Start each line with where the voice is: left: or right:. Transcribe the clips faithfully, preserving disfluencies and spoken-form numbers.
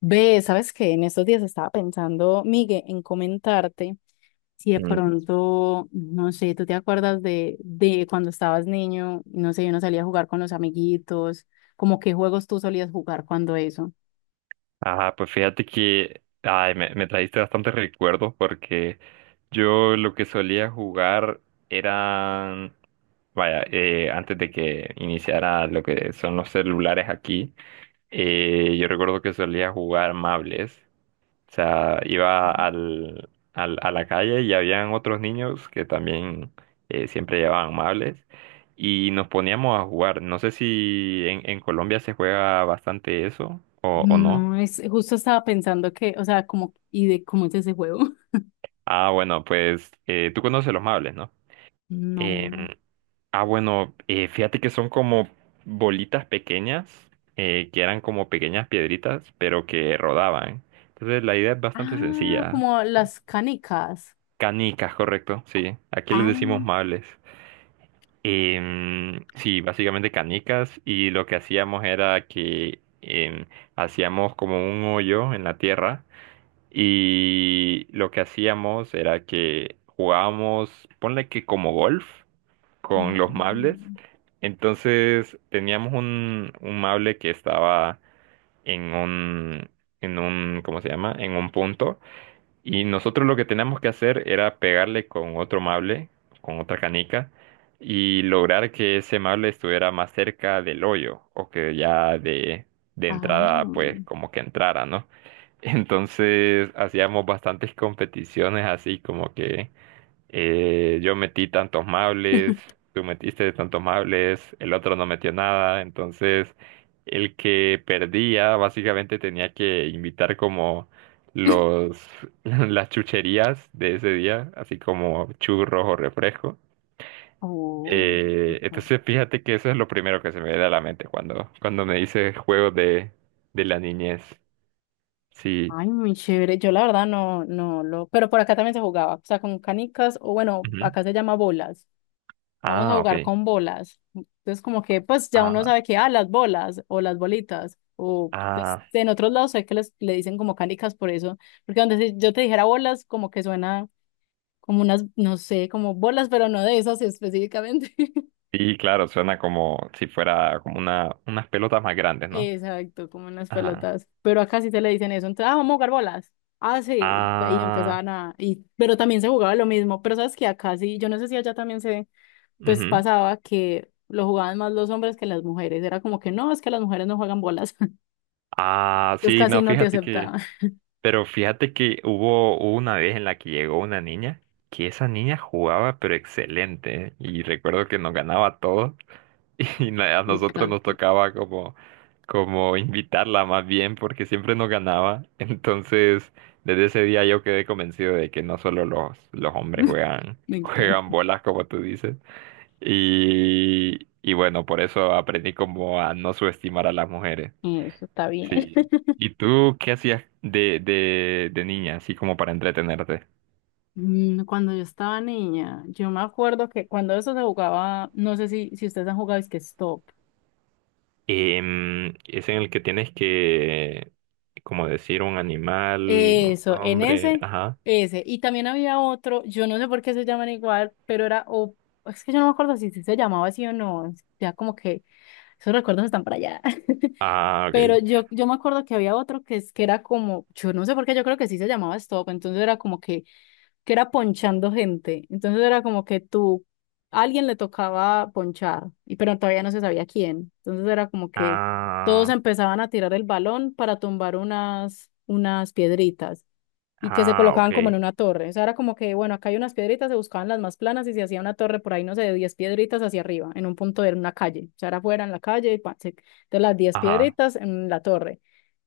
left: Ve, sabes que en estos días estaba pensando, Miguel, en comentarte si de
right: Mm.
left: pronto, no sé, tú te acuerdas de, de cuando estabas niño, no sé, uno salía a jugar con los amiguitos, como qué juegos tú solías jugar cuando eso.
right: Ajá, pues fíjate que ay, me, me trajiste bastantes recuerdos porque yo lo que solía jugar eran, vaya, eh, antes de que iniciara lo que son los celulares aquí. Eh, yo recuerdo que solía jugar mables. O sea, iba al, al- a la calle y habían otros niños que también eh, siempre llevaban mables y nos poníamos a jugar. No sé si en, en Colombia se juega bastante eso o o no.
left: No, es justo estaba pensando que, o sea, como, ¿y de cómo es ese juego?
right: Ah, bueno, pues eh, tú conoces los mables, ¿no? Em,
left: No.
right: ah, bueno, eh, fíjate que son como bolitas pequeñas, eh, que eran como pequeñas piedritas, pero que rodaban. Entonces la idea es bastante
left: Ah,
right: sencilla.
left: como las canicas.
right: Canicas, correcto, sí. Aquí les
left: Ah,
right: decimos mables. Em, sí, básicamente canicas y lo que hacíamos era que em, hacíamos como un hoyo en la tierra. Y lo que hacíamos era que jugábamos, ponle que como golf, con
left: oh,
right: los mables. Entonces teníamos un, un mable que estaba en un, en un, ¿cómo se llama? En un punto. Y nosotros lo que teníamos que hacer era pegarle con otro mable, con otra canica, y lograr que ese mable estuviera más cerca del hoyo, o que ya de, de entrada, pues,
left: ah.
right: como que entrara, ¿no? Entonces hacíamos bastantes competiciones así como que eh, yo metí tantos mables, tú metiste tantos mables, el otro no metió nada, entonces el que perdía básicamente tenía que invitar como los las chucherías de ese día, así como churros o refresco.
left: Oh,
right: Eh,
left: ok.
right: entonces fíjate que eso es lo primero que se me viene a la mente cuando, cuando me dice juegos de, de la niñez. Sí.
left: Ay, muy chévere. Yo la verdad no, no lo, pero por acá también se jugaba, o sea, con canicas, o bueno,
right: Ujú.
left: acá se llama bolas. Vamos a
right: Ah,
left: jugar
right: ok.
left: con bolas. Entonces, como que, pues ya uno
right: Ah,
left: sabe que, ah, las bolas o las bolitas, o pues,
right: ah,
left: en otros lados sé que les, le dicen como canicas por eso, porque donde si yo te dijera bolas, como que suena como unas, no sé, como bolas, pero no de esas específicamente.
right: sí, claro, suena como si fuera como una, unas pelotas más grandes, ¿no?
left: Exacto, como en las
right: Ajá.
left: pelotas. Pero acá sí se le dicen eso. Entonces, ah, vamos a jugar bolas. Ah, sí. Y
right: Ah,
left: empezaban a. Y, pero también se jugaba lo mismo. Pero sabes que acá sí, yo no sé si allá también se, pues
right: ujú.
left: pasaba que lo jugaban más los hombres que las mujeres. Era como que no, es que las mujeres no juegan bolas.
right: Ah,
left: Entonces
right: sí,
left: casi
right: no,
left: no te
right: fíjate que,
left: aceptaban.
right: pero fíjate que hubo hubo una vez en la que llegó una niña, que esa niña jugaba pero excelente, ¿eh? Y recuerdo que nos ganaba todo. Y na- a
left: Me
right: nosotros nos
left: encanta.
right: tocaba como, como invitarla más bien porque siempre nos ganaba. Entonces, desde ese día yo quedé convencido de que no solo los, los hombres juegan,
left: Me encanta.
right: juegan bolas, como tú dices. Y, y bueno, por eso aprendí como a no subestimar a las mujeres.
left: Eso está bien.
right: Sí. ¿Y tú qué hacías de, de, de niña, así como para entretenerte?
left: Mm, Cuando yo estaba niña, yo me acuerdo que cuando eso se jugaba, no sé si, si ustedes han jugado, es que stop.
right: Em, es en el que tienes que, como decir, un animal, un
left: Eso, en
right: hombre,
left: ese,
right: ajá.
left: ese. Y también había otro, yo no sé por qué se llaman igual, pero era, o es que yo no me acuerdo si sí se llamaba así o no. Ya como que esos recuerdos están para allá.
right: Ah,
left: Pero
right: ok.
left: yo, yo me acuerdo que había otro que es que era como, yo no sé por qué, yo creo que sí se llamaba Stop, entonces era como que, que era ponchando gente. Entonces era como que tú, a alguien le tocaba ponchar, y pero todavía no se sabía quién. Entonces era como que todos
right: Ah,
left: empezaban a tirar el balón para tumbar unas, unas piedritas y que se
right: ah,
left: colocaban
right: ok.
left: como en una torre. O sea, era como que, bueno, acá hay unas piedritas, se buscaban las más planas y se hacía una torre por ahí, no sé, de diez piedritas hacia arriba, en un punto de una calle. O sea, era afuera en la calle, y pa, se- de las diez
right: Ajá.
left: piedritas en la torre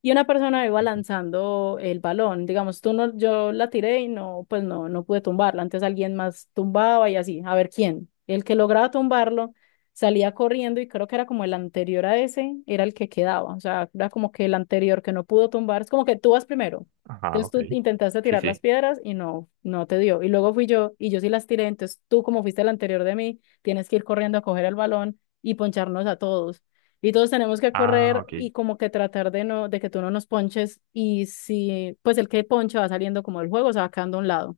left: y una persona iba
right: Sí, sí.
left: lanzando el balón. Digamos, tú no, yo la tiré y no, pues no, no pude tumbarla. Antes alguien más tumbaba y así, a ver quién. El que lograba tumbarlo salía corriendo y creo que era como el anterior a ese, era el que quedaba. O sea, era como que el anterior que no pudo tumbar, es como que tú vas primero.
right: Ajá,
left: Entonces
right: ok.
left: tú intentaste
right: Sí,
left: tirar las
right: sí.
left: piedras y no, no te dio. Y luego fui yo y yo sí las tiré. Entonces tú, como fuiste el anterior de mí, tienes que ir corriendo a coger el balón y poncharnos a todos y todos tenemos que
right: Ah,
left: correr
right: ok.
left: y como que tratar de no, de que tú no nos ponches y si, pues el que ponche va saliendo como del juego, se va quedando a un lado.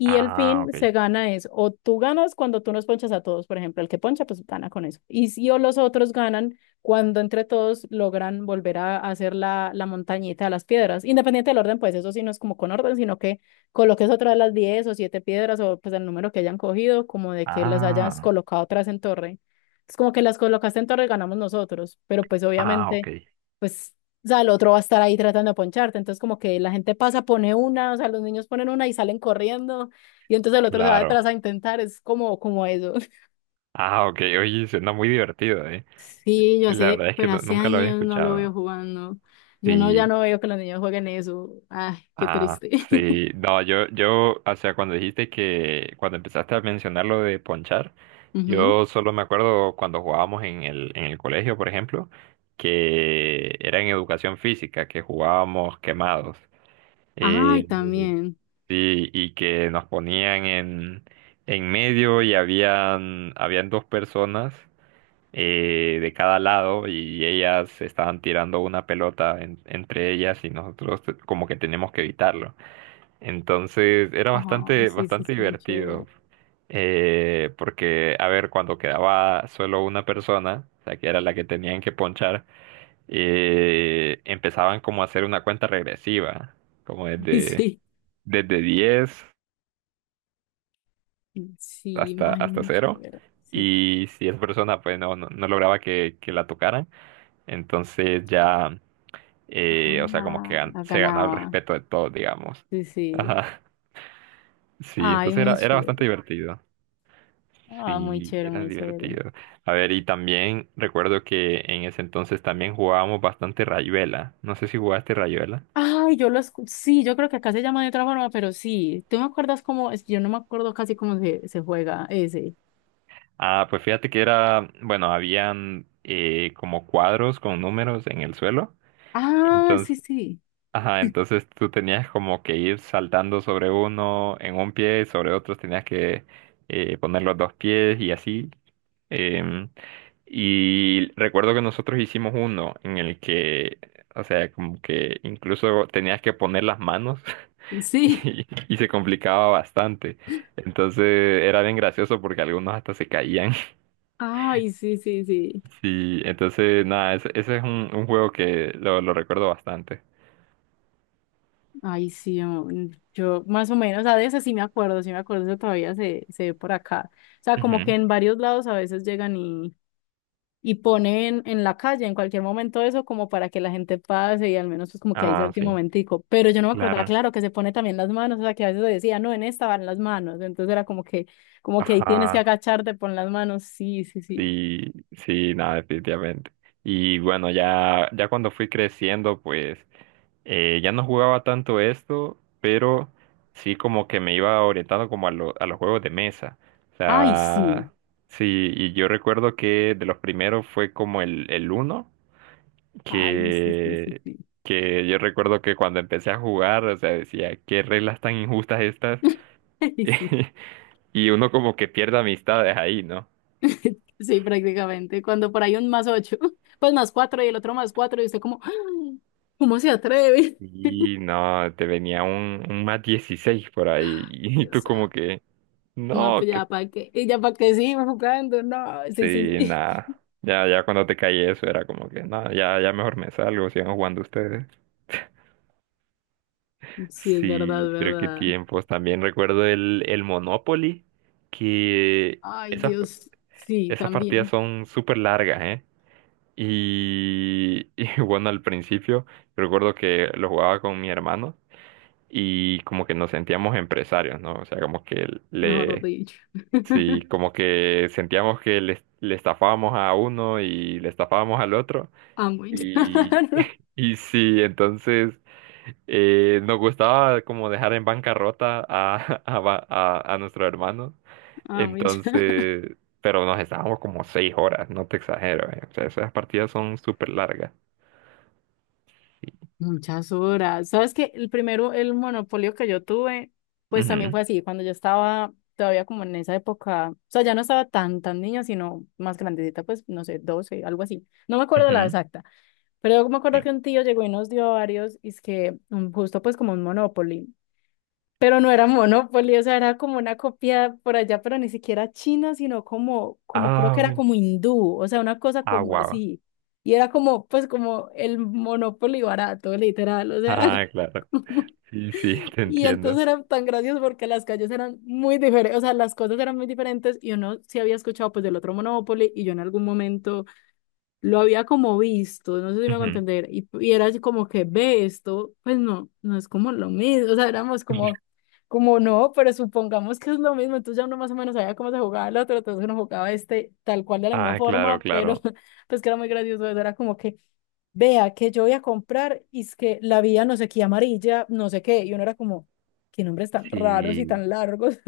left: Y el
right: Ah,
left: fin
right: ok.
left: se gana es, o tú ganas cuando tú nos ponchas a todos, por ejemplo, el que poncha, pues gana con eso. Y si o los otros ganan cuando entre todos logran volver a hacer la, la montañita de las piedras, independiente del orden, pues eso sí no es como con orden, sino que coloques otra de las diez o siete piedras o pues el número que hayan cogido, como de que las hayas
right: Ah,
left: colocado atrás en torre. Es como que las colocaste en torre, ganamos nosotros, pero pues
right: ah,
left: obviamente
right: ok.
left: pues, o sea, el otro va a estar ahí tratando de poncharte. Entonces, como que la gente pasa, pone una, o sea, los niños ponen una y salen corriendo, y entonces el otro se va
right: Claro.
left: detrás a intentar, es como, como eso.
right: Ah, ok. Oye, suena muy divertido, ¿eh?
left: Sí, yo
right: La
left: sé,
right: verdad es que
left: pero
right: nu-
left: hace
right: nunca lo había
left: años no lo veo
right: escuchado.
left: jugando. Yo no, ya
right: Sí.
left: no veo que los niños jueguen eso. Ay, qué
right: Ah,
left: triste.
right: sí. No, yo, yo, o sea, cuando dijiste que, cuando empezaste a mencionar lo de ponchar,
left: Ujú.
right: yo solo me acuerdo cuando jugábamos en el, en el colegio, por ejemplo, que era en educación física, que jugábamos quemados.
left: Ay,
right: Eh,
left: también.
right: sí, y que nos ponían en, en medio y habían, habían dos personas eh, de cada lado y ellas estaban tirando una pelota en- entre ellas y nosotros como que teníamos que evitarlo. Entonces era
left: Ay,
right: bastante,
left: sí, sí,
right: bastante
left: es muy chévere.
right: divertido. Eh, porque, a ver, cuando quedaba solo una persona, o sea, que era la que tenían que ponchar, eh, empezaban como a hacer una cuenta regresiva, como desde,
left: Sí,
right: desde diez
left: sí,
right: hasta,
left: ay,
right: hasta
left: muy
right: cero.
left: chévere. Sí, sí.
right: Y si esa persona pues no, no, no lograba que, que la tocaran, entonces ya, eh, o sea, como que
left: Ah,
right: gan-
left: la
right: se ganaba el
left: ganaba.
right: respeto de todos, digamos.
left: Sí, sí.
right: Ajá. Sí,
left: Ay,
right: entonces
left: muy
right: era, era
left: chévere.
right: bastante divertido.
left: Ah, muy
right: Sí,
left: chévere,
right: era
left: muy chévere.
right: divertido. A ver, y también recuerdo que en ese entonces también jugábamos bastante Rayuela. No sé si jugaste Rayuela.
left: Ay, yo lo escuché. Sí, yo creo que acá se llama de otra forma, pero sí. ¿Tú me acuerdas cómo? Es que yo no me acuerdo casi cómo se, se juega ese.
right: Ah, pues fíjate que era, bueno, habían eh, como cuadros con números en el suelo.
left: Ah, sí,
right: Entonces,
left: sí.
right: ajá, entonces tú tenías como que ir saltando sobre uno en un pie, sobre otro tenías que eh, poner los dos pies y así. Em, Y recuerdo que nosotros hicimos uno en el que, o sea, como que incluso tenías que poner las manos
left: Sí.
right: y, y se complicaba bastante. Entonces era bien gracioso porque algunos hasta se caían.
left: Ay, sí, sí, sí.
right: Sí, entonces nada, ese, ese es un, un juego que lo, lo recuerdo bastante.
left: Ay, sí, yo, yo más o menos, a veces sí me acuerdo, sí me acuerdo, eso todavía se, se ve por acá. O sea, como que
right: Ujú.
left: en varios lados a veces llegan y ponen en la calle en cualquier momento eso como para que la gente pase y al menos pues como que ahí
right: Ah,
left: salte un
right: sí,
left: momentico. Pero yo no me acordaba,
right: claro.
left: claro, que se pone también las manos, o sea, que a veces decía, no, en esta van las manos. Entonces era como que, como que ahí tienes que
right: Ajá,
left: agacharte, pon las manos. Sí, sí, sí.
right: sí, sí, nada, definitivamente. Y bueno, ya, ya cuando fui creciendo, pues... Eh, ya no jugaba tanto esto, pero sí como que me iba orientando como a, lo- a los juegos de mesa. O
left: Ay, sí.
right: sea, sí, y yo recuerdo que de los primeros fue como el, el Uno,
left: Ay, sí, sí, sí,
right: que,
left: sí.
right: que yo recuerdo que cuando empecé a jugar, o sea, decía, qué reglas tan injustas estas.
left: Ay, sí,
right: Y uno como que pierde amistades ahí, ¿no?
left: sí, prácticamente. Cuando por ahí un más ocho, pues más cuatro y el otro más cuatro, y usted como, ¡ah! ¿Cómo se atreve?
right: Y no, te venía un, un más dieciséis por ahí, y
left: Dios
right: tú como
left: santo.
right: que...
left: No,
right: No,
left: pues
right: que
left: ya para qué, y ya para qué sigo jugando, no, sí, sí,
right: sí,
left: sí.
right: nada. Ya, ya cuando te caí eso era como que, nada, ya, ya mejor me salgo, sigan jugando ustedes.
left: Sí, es verdad,
right: Sí, creo que
left: verdad.
right: tiempos. También recuerdo el, el Monopoly, que
left: Ay,
right: esas,
left: Dios. Sí,
right: esas partidas
left: también.
right: son súper largas, ¿eh? Y, y bueno, al principio recuerdo que lo jugaba con mi hermano y como que nos sentíamos empresarios, ¿no? O sea, como que
left: Mejor
right: le,
left: dicho.
right: sí, como que sentíamos que le, le estafábamos a uno y le estafábamos al otro.
left: Amo y
right: Y,
left: llorar.
right: y sí, entonces eh, nos gustaba como dejar en bancarrota a, a, ba- a, a nuestro hermano.
left: Amo y llorar.
right: Entonces, pero nos estábamos como seis horas, no te exagero, eh. O sea, esas partidas son súper largas. Sí.
left: Muchas horas. ¿Sabes qué? El primero, el monopolio que yo tuve, pues también
right: Ujú,
left: fue así, cuando yo estaba todavía como en esa época, o sea, ya no estaba tan, tan niña, sino más grandecita, pues, no sé, doce, algo así. No me acuerdo la
right: ujú,
left: exacta, pero yo me acuerdo
right: sí.
left: que un tío llegó y nos dio varios, y es que mm, justo pues como un monopolio. Pero no era Monopoly, o sea, era como una copia por allá, pero ni siquiera china, sino como, como creo que
right: Ah,
left: era
right: bueno.
left: como hindú, o sea, una cosa
right: Ah,
left: como
right: guau.
left: así. Y era como, pues como el Monopoly barato, literal, o sea, era
right: Ah,
left: como...
right: claro. Sí, sí, te
left: Y entonces
right: entiendo.
left: eran tan graciosos porque las calles eran muy diferentes, o sea, las cosas eran muy diferentes y uno sí había escuchado pues del otro Monopoly y yo en algún momento lo había como visto, no sé si me hago
right: Ujú.
left: entender, y, y era así como que ve esto, pues no, no es como lo mismo, o sea, éramos como, como, no, pero supongamos que es lo mismo, entonces ya uno más o menos sabía cómo se jugaba el otro, entonces uno jugaba este tal cual de la misma
right: Ah, claro,
left: forma, pero
right: claro.
left: pues que era muy gracioso, eso era como que vea que yo voy a comprar y es que la vía no sé qué amarilla, no sé qué, y uno era como, qué nombres tan raros y
right: Sí,
left: tan largos.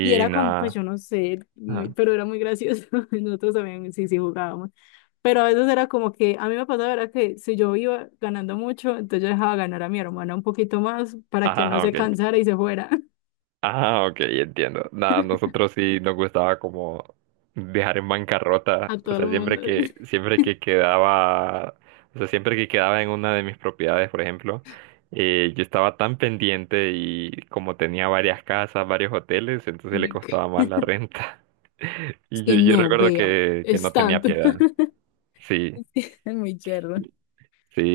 left: Y era como, pues
right: nada.
left: yo no sé, muy-
right: Ah,
left: pero era muy gracioso. Nosotros también sí, sí jugábamos. Pero a veces era como que a mí me pasaba era que si yo iba ganando mucho, entonces yo dejaba ganar a mi hermana un poquito más para que no
right: ah,
left: se
right: ok.
left: cansara y se fuera
right: Ah, ok, entiendo. Nada, nosotros sí nos gustaba como dejar en bancarrota,
left: a
right: o
left: todo el
right: sea,
left: mundo.
right: siempre que, siempre que quedaba, o sea, siempre que quedaba en una de mis propiedades, por ejemplo, eh, yo estaba tan pendiente y como tenía varias casas, varios hoteles, entonces le
left: Ve que-
right: costaba más la renta.
left: Es
right: Y yo,
left: que
right: yo
left: no,
right: recuerdo
left: vea,
right: que, que
left: es
right: no tenía
left: tanto.
right: piedad. Sí,
left: Es que es muy cherro.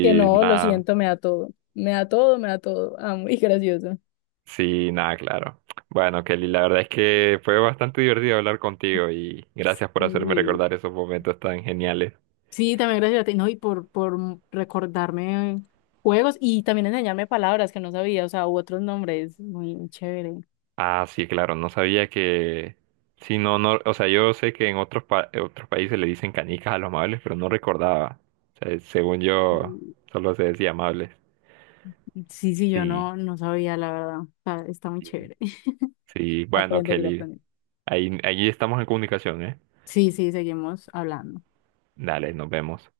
left: Que no, lo
right: nada.
left: siento, me da todo. Me da todo, me da todo. Ah, muy gracioso.
right: Sí, nada, claro. Bueno, Kelly, la verdad es que fue bastante divertido hablar contigo y gracias por hacerme
left: Sí.
right: recordar esos momentos tan geniales.
left: Sí, también gracias a ti, ¿no? Y por, por recordarme juegos y también enseñarme palabras que no sabía, o sea, u otros nombres, muy, muy chévere.
right: Ah, sí, claro, no sabía que... Sí, no, no, o sea, yo sé que en otros, pa- en otros países le dicen canicas a los amables, pero no recordaba. O sea, según yo,
left: Y-
right: solo se decía amables.
left: Sí, sí, yo
right: Sí,
left: no, no sabía, la verdad. O sea, está muy
right: sí,
left: chévere.
right: sí. Bueno,
left: Aprender y
right: Kelly,
left: aprender.
right: ahí, ahí estamos en comunicación, ¿eh?
left: Sí, sí, seguimos hablando.
right: Dale, nos vemos.